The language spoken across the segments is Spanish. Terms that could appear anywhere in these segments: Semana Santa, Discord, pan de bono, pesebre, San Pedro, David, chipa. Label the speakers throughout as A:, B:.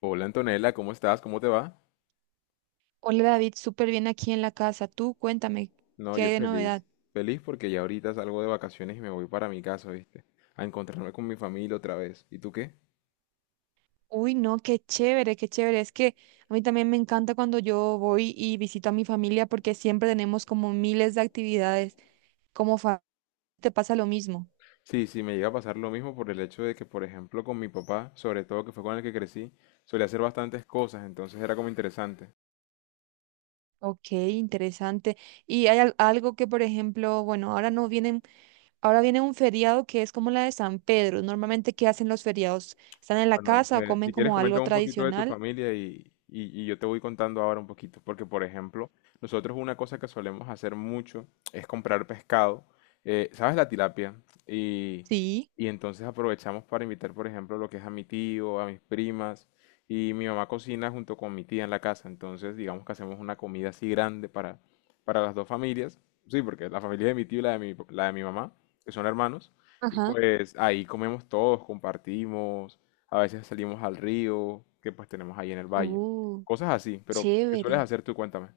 A: Hola Antonella, ¿cómo estás? ¿Cómo te va?
B: Hola David, súper bien aquí en la casa. Tú cuéntame,
A: No,
B: ¿qué
A: yo
B: hay de
A: feliz.
B: novedad?
A: Feliz porque ya ahorita salgo de vacaciones y me voy para mi casa, ¿viste? A encontrarme con mi familia otra vez. ¿Y tú qué?
B: Uy, no, qué chévere, qué chévere. Es que a mí también me encanta cuando yo voy y visito a mi familia porque siempre tenemos como miles de actividades. Como fa- Te pasa lo mismo.
A: Sí, sí, me llega a pasar lo mismo por el hecho de que, por ejemplo, con mi papá, sobre todo que fue con el que crecí, solía hacer bastantes cosas, entonces era como interesante.
B: Ok, interesante. Y hay algo que, por ejemplo, bueno, ahora no vienen, ahora viene un feriado que es como la de San Pedro. Normalmente, ¿qué hacen los feriados? ¿Están en la
A: Bueno,
B: casa o comen
A: si quieres
B: como algo
A: coméntame un poquito de tu
B: tradicional?
A: familia y, y yo te voy contando ahora un poquito, porque por ejemplo, nosotros una cosa que solemos hacer mucho es comprar pescado, ¿sabes? La tilapia. Y,
B: Sí.
A: y entonces aprovechamos para invitar, por ejemplo, lo que es a mi tío, a mis primas, y mi mamá cocina junto con mi tía en la casa, entonces digamos que hacemos una comida así grande para, las dos familias, sí, porque la familia de mi tío y la de mi mamá, que son hermanos, y
B: Ajá.
A: pues ahí comemos todos, compartimos a veces salimos al río que pues tenemos ahí en el valle.
B: Uh,
A: Cosas así, pero ¿qué sueles
B: Chévere.
A: hacer tú? Cuéntame.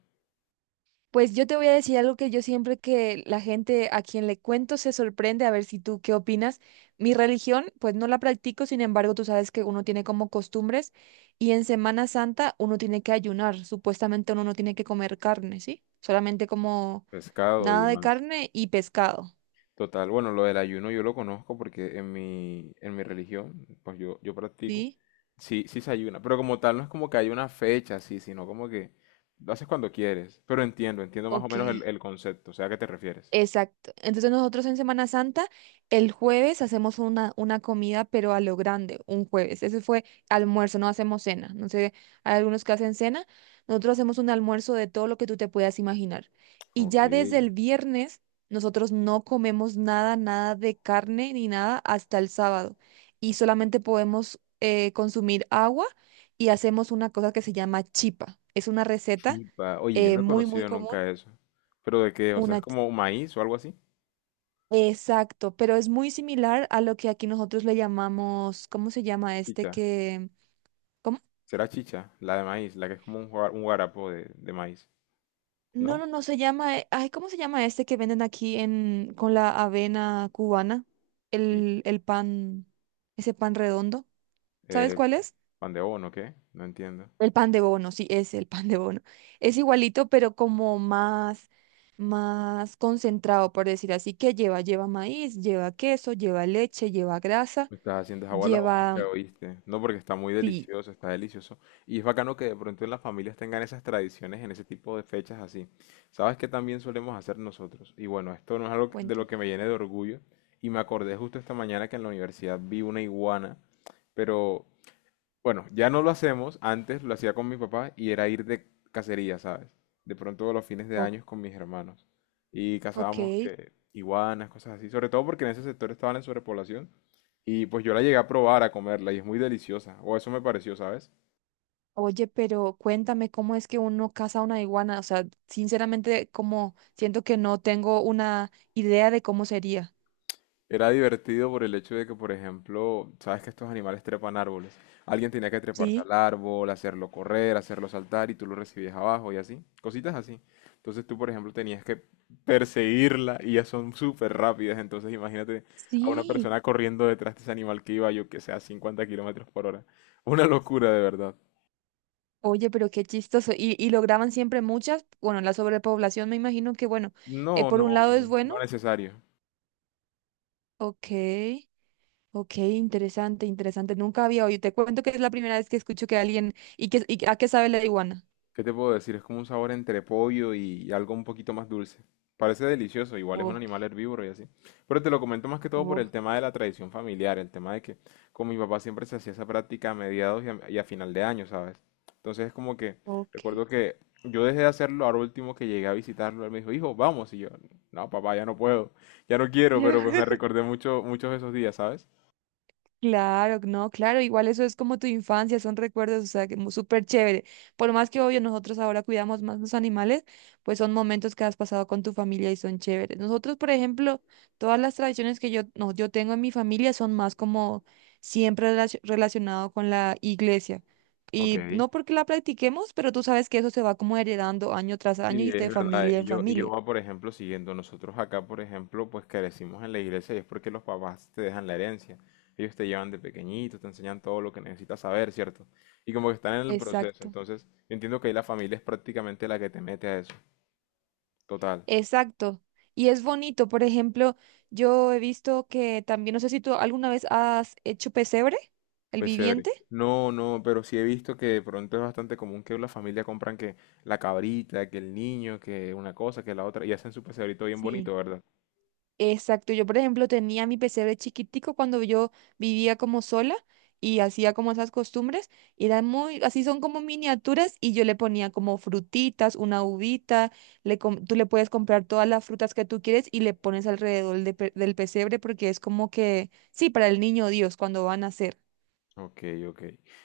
B: Pues yo te voy a decir algo que yo siempre que la gente a quien le cuento se sorprende, a ver si tú qué opinas. Mi religión, pues no la practico, sin embargo, tú sabes que uno tiene como costumbres y en Semana Santa uno tiene que ayunar, supuestamente uno no tiene que comer carne, ¿sí? Solamente como
A: Pescado y
B: nada de
A: demás.
B: carne y pescado,
A: Total, bueno, lo del ayuno yo lo conozco porque en mi, religión, pues yo practico,
B: ¿sí?
A: sí, sí se ayuna, pero como tal no es como que hay una fecha así, sino como que lo haces cuando quieres, pero entiendo, entiendo más o
B: Ok.
A: menos el concepto, o sea, ¿a qué te refieres?
B: Exacto. Entonces nosotros en Semana Santa, el jueves hacemos una comida, pero a lo grande, un jueves. Ese fue almuerzo, no hacemos cena. No sé, hay algunos que hacen cena. Nosotros hacemos un almuerzo de todo lo que tú te puedas imaginar. Y
A: Ok,
B: ya desde el viernes, nosotros no comemos nada, nada de carne ni nada hasta el sábado. Y solamente podemos consumir agua y hacemos una cosa que se llama chipa. Es una receta
A: chipa, oye, yo no he
B: muy, muy
A: conocido
B: común.
A: nunca eso, pero ¿de qué? O sea,
B: Una
A: ¿es como maíz o algo así?
B: Exacto, pero es muy similar a lo que aquí nosotros le llamamos, ¿cómo se llama este
A: Chicha.
B: que, ¿cómo?
A: Será chicha, la de maíz, la que es como un, un guarapo de maíz.
B: No,
A: ¿No?
B: no, no se llama, ay, ¿cómo se llama este que venden aquí en con la avena cubana?
A: Sí.
B: El pan, ese pan redondo, ¿sabes
A: Eh,
B: cuál es?
A: pan de bono, ¿qué? No entiendo.
B: El pan de bono, sí, es el pan de bono. Es igualito, pero como más, más concentrado, por decir así, que lleva maíz, lleva queso, lleva leche, lleva grasa,
A: Me estás haciendo es agua a la
B: lleva,
A: boca, ¿oíste? No, porque está muy
B: sí,
A: delicioso, está delicioso. Y es bacano que de pronto en las familias tengan esas tradiciones en ese tipo de fechas así. ¿Sabes qué también solemos hacer nosotros? Y bueno, esto no es algo de lo
B: cuéntame.
A: que me llene de orgullo. Y me acordé justo esta mañana que en la universidad vi una iguana, pero bueno, ya no lo hacemos, antes lo hacía con mi papá y era ir de cacería, ¿sabes? De pronto los fines de
B: O-
A: años con mis hermanos. Y cazábamos
B: ok.
A: que iguanas, cosas así, sobre todo porque en ese sector estaban en sobrepoblación. Y pues yo la llegué a probar, a comerla y es muy deliciosa, o eso me pareció, ¿sabes?
B: Oye, pero cuéntame cómo es que uno caza una iguana. O sea, sinceramente, como siento que no tengo una idea de cómo sería.
A: Era divertido por el hecho de que, por ejemplo, sabes que estos animales trepan árboles. Alguien tenía que treparse
B: ¿Sí?
A: al árbol, hacerlo correr, hacerlo saltar y tú lo recibías abajo y así. Cositas así. Entonces tú, por ejemplo, tenías que perseguirla y ya son súper rápidas. Entonces imagínate a una
B: Sí.
A: persona corriendo detrás de ese animal que iba, yo que sé, a 50 kilómetros por hora. Una locura, de verdad.
B: Oye, pero qué chistoso. Y lograban siempre muchas. Bueno, la sobrepoblación me imagino que, bueno,
A: No,
B: por
A: no,
B: un lado es
A: no
B: bueno.
A: necesario.
B: Ok, ok, interesante, interesante. Nunca había oído. Te cuento que es la primera vez que escucho que alguien... ¿Y a qué sabe la iguana?
A: ¿Qué te puedo decir? Es como un sabor entre pollo y algo un poquito más dulce. Parece delicioso, igual es un
B: Oh,
A: animal herbívoro y así. Pero te lo comento más que todo por el
B: oh.
A: tema de la tradición familiar, el tema de que con mi papá siempre se hacía esa práctica a mediados y a, final de año, ¿sabes? Entonces es como que
B: Ok.
A: recuerdo que yo dejé de hacerlo, ahora último que llegué a visitarlo, él me dijo, hijo, vamos. Y yo, no, papá, ya no puedo, ya no quiero, pero pues me recordé mucho, muchos de esos días, ¿sabes?
B: Claro, no, claro, igual eso es como tu infancia, son recuerdos, o sea, que súper chévere. Por más que obvio nosotros ahora cuidamos más los animales, pues son momentos que has pasado con tu familia y son chéveres. Nosotros, por ejemplo, todas las tradiciones que yo, no, yo tengo en mi familia son más como siempre relacionado con la iglesia. Y
A: Ok.
B: no porque la practiquemos, pero tú sabes que eso se va como heredando año tras año
A: Sí,
B: y
A: es
B: de
A: verdad.
B: familia en
A: yo
B: familia.
A: va, por ejemplo, siguiendo. Nosotros acá, por ejemplo, pues crecimos en la iglesia y es porque los papás te dejan la herencia. Ellos te llevan de pequeñito, te enseñan todo lo que necesitas saber, ¿cierto? Y como que están en el proceso.
B: Exacto.
A: Entonces, yo entiendo que ahí la familia es prácticamente la que te mete a eso. Total.
B: Exacto. Y es bonito. Por ejemplo, yo he visto que también, no sé si tú alguna vez has hecho pesebre, el
A: Pues chévere.
B: viviente.
A: No, no, pero sí he visto que de pronto es bastante común que la familia compran que la cabrita, que el niño, que una cosa, que la otra, y hacen su pesebrito bien
B: Sí.
A: bonito, ¿verdad?
B: Exacto, yo por ejemplo tenía mi pesebre chiquitico cuando yo vivía como sola y hacía como esas costumbres, y eran muy, así son como miniaturas y yo le ponía como frutitas, una uvita, le tú le puedes comprar todas las frutas que tú quieres y le pones alrededor de del pesebre porque es como que, sí, para el niño Dios cuando van a nacer.
A: Ok, ok.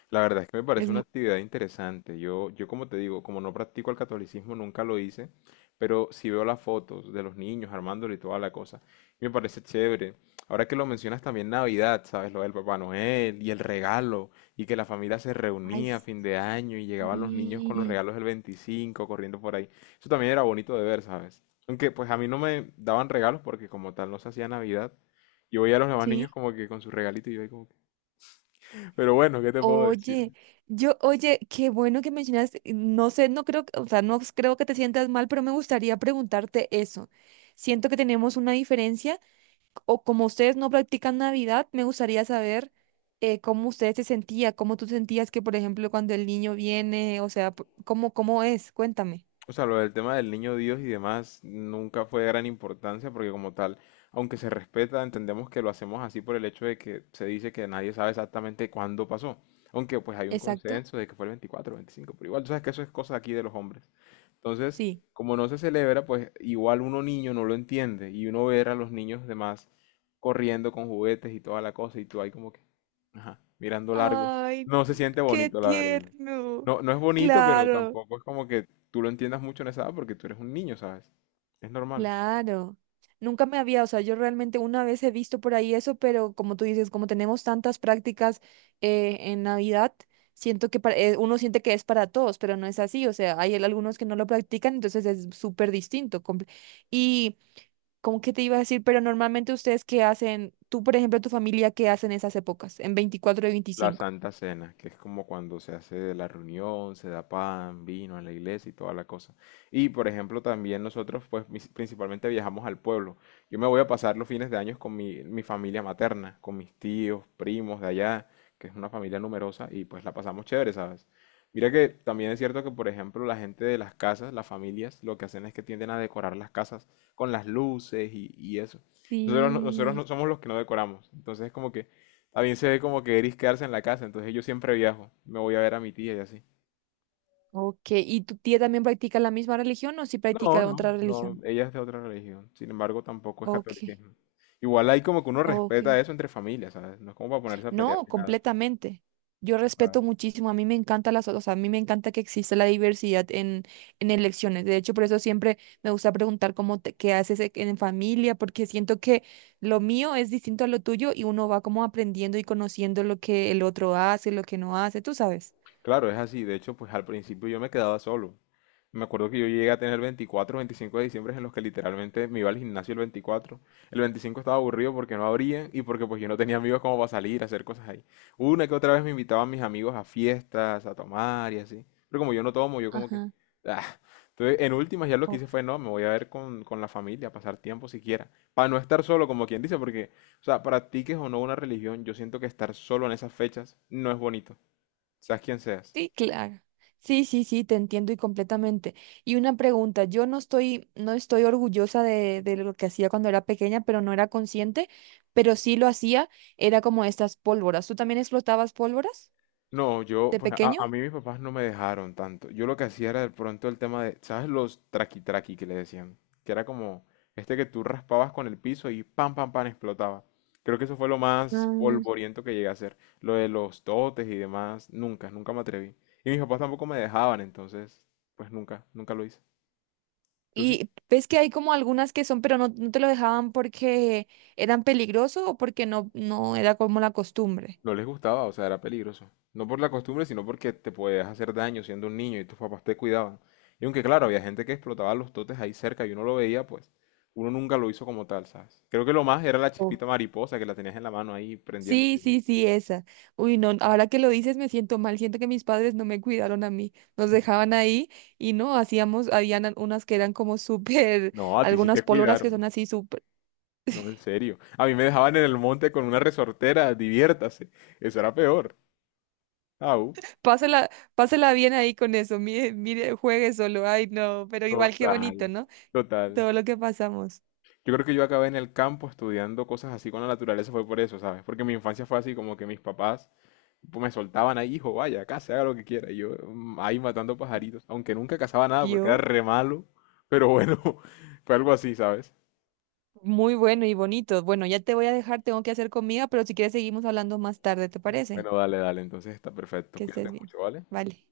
A: La verdad es que me parece
B: Es,
A: una
B: mu-
A: actividad interesante. yo como te digo, como no practico el catolicismo, nunca lo hice, pero sí veo las fotos de los niños armándolo y toda la cosa. Y me parece chévere. Ahora que lo mencionas también Navidad, ¿sabes? Lo del Papá Noel y el regalo, y que la familia se
B: Ay,
A: reunía a fin de año y llegaban los niños con los
B: sí,
A: regalos del 25 corriendo por ahí. Eso también era bonito de ver, ¿sabes? Aunque pues a mí no me daban regalos porque como tal no se hacía Navidad. Yo veía a los demás niños
B: sí.
A: como que con su regalito y yo ahí como pero bueno, ¿qué te puedo decir?
B: Oye, yo, oye, qué bueno que mencionas, no sé, no creo, o sea, no creo que te sientas mal, pero me gustaría preguntarte eso. Siento que tenemos una diferencia, o como ustedes no practican Navidad, me gustaría saber cómo ustedes se sentían, cómo tú sentías que, por ejemplo, cuando el niño viene, o sea, cómo es, cuéntame.
A: O sea, lo del tema del niño Dios y demás nunca fue de gran importancia porque como tal, aunque se respeta, entendemos que lo hacemos así por el hecho de que se dice que nadie sabe exactamente cuándo pasó. Aunque pues hay un
B: Exacto,
A: consenso de que fue el 24 o 25 pero igual tú sabes que eso es cosa aquí de los hombres. Entonces,
B: sí.
A: como no se celebra, pues igual uno niño no lo entiende y uno ver a los niños demás corriendo con juguetes y toda la cosa y tú ahí como que, ajá, mirando largo.
B: Ay,
A: No se siente
B: qué
A: bonito, la verdad.
B: tierno.
A: No, no es bonito, pero
B: Claro.
A: tampoco es como que tú lo entiendas mucho en esa edad porque tú eres un niño, ¿sabes? Es normal.
B: Claro, nunca me había, o sea, yo realmente una vez he visto por ahí eso, pero como tú dices, como tenemos tantas prácticas en Navidad, siento que uno siente que es para todos, pero no es así, o sea, hay algunos que no lo practican, entonces es súper distinto. Y como que te iba a decir, pero normalmente ustedes qué hacen, tú por ejemplo, tu familia, ¿qué hacen esas épocas, en 24 y
A: La
B: 25?
A: Santa Cena, que es como cuando se hace la reunión, se da pan, vino en la iglesia y toda la cosa. Y por ejemplo, también nosotros, pues principalmente viajamos al pueblo. Yo me voy a pasar los fines de años con mi, familia materna, con mis tíos, primos de allá, que es una familia numerosa, y pues la pasamos chévere, ¿sabes? Mira que también es cierto que, por ejemplo, la gente de las casas, las familias, lo que hacen es que tienden a decorar las casas con las luces y eso. Nosotros, nosotros no
B: Sí.
A: somos los que no decoramos. Entonces es como que a mí se ve como que Eris quedarse en la casa, entonces yo siempre viajo. Me voy a ver a mi tía y así.
B: Ok, ¿y tu tía también practica la misma religión o si
A: No,
B: practica
A: no,
B: otra
A: no,
B: religión?
A: ella es de otra religión. Sin embargo, tampoco es
B: Ok,
A: catolicismo. Igual hay como que uno
B: ok.
A: respeta eso entre familias, ¿sabes? No es como para ponerse a pelear
B: No,
A: ni nada.
B: completamente. Yo respeto muchísimo, a mí me encanta las, o sea, a mí me encanta que exista la diversidad en, elecciones. De hecho, por eso siempre me gusta preguntar cómo qué haces en familia, porque siento que lo mío es distinto a lo tuyo y uno va como aprendiendo y conociendo lo que el otro hace, lo que no hace, tú sabes.
A: Claro, es así. De hecho, pues al principio yo me quedaba solo. Me acuerdo que yo llegué a tener 24, 25 de diciembre en los que literalmente me iba al gimnasio el 24. El 25 estaba aburrido porque no abrían y porque pues yo no tenía amigos como para salir a hacer cosas ahí. Una que otra vez me invitaban mis amigos a fiestas, a tomar y así. Pero como yo no tomo, yo como que...
B: Ajá.
A: ah. Entonces, en últimas ya lo que hice fue, no, me voy a ver con, la familia, pasar tiempo siquiera. Para no estar solo, como quien dice, porque, o sea, practiques o no una religión, yo siento que estar solo en esas fechas no es bonito. Seas quien seas.
B: Sí, claro. Sí, sí, sí, te entiendo y completamente. Y una pregunta, yo no estoy orgullosa de lo que hacía cuando era pequeña, pero no era consciente, pero sí lo hacía, era como estas pólvoras. ¿Tú también explotabas pólvoras
A: No, yo,
B: de
A: pues a
B: pequeño?
A: mí mis papás no me dejaron tanto. Yo lo que hacía era de pronto el tema de, ¿sabes? Los traqui traqui que le decían, que era como este que tú raspabas con el piso y pam, pam, pam, explotaba. Creo que eso fue lo más
B: Mm,
A: polvoriento que llegué a hacer. Lo de los totes y demás, nunca, nunca me atreví. Y mis papás tampoco me dejaban, entonces, pues nunca, nunca lo hice. ¿Tú sí?
B: Y ves que hay como algunas que son, pero no, no te lo dejaban porque eran peligrosos o porque no, no era como la costumbre.
A: No les gustaba, o sea, era peligroso. No por la costumbre, sino porque te podías hacer daño siendo un niño y tus papás te cuidaban. Y aunque claro, había gente que explotaba los totes ahí cerca y uno lo veía, pues uno nunca lo hizo como tal, ¿sabes? Creo que lo más era la chispita mariposa que la tenías en la mano ahí
B: Sí,
A: prendiéndose.
B: sí, sí, esa. Uy, no, ahora que lo dices me siento mal, siento que mis padres no me cuidaron a mí, nos dejaban ahí y no, hacíamos, habían unas que eran como súper,
A: No, a ti sí
B: algunas
A: te
B: pólvoras que son
A: cuidaron.
B: así súper,
A: No, en serio. A mí me dejaban en el monte con una resortera, diviértase. Eso era peor. Ah,
B: pásela, pásela bien ahí con eso, mire, mire, juegue solo, ay no, pero igual qué bonito,
A: total,
B: ¿no?
A: total.
B: Todo lo que pasamos.
A: Yo creo que yo acabé en el campo estudiando cosas así con la naturaleza, fue por eso, ¿sabes? Porque mi infancia fue así, como que mis papás pues me soltaban ahí, hijo, vaya, case, haga lo que quiera. Y yo ahí matando pajaritos, aunque nunca cazaba nada porque era
B: ¿Vio?
A: re malo, pero bueno, fue algo así, ¿sabes?
B: Muy bueno y bonito. Bueno, ya te voy a dejar, tengo que hacer comida, pero si quieres seguimos hablando más tarde, ¿te parece?
A: Bueno, dale, dale, entonces está perfecto,
B: Que
A: cuídate
B: estés bien.
A: mucho, ¿vale?
B: Vale.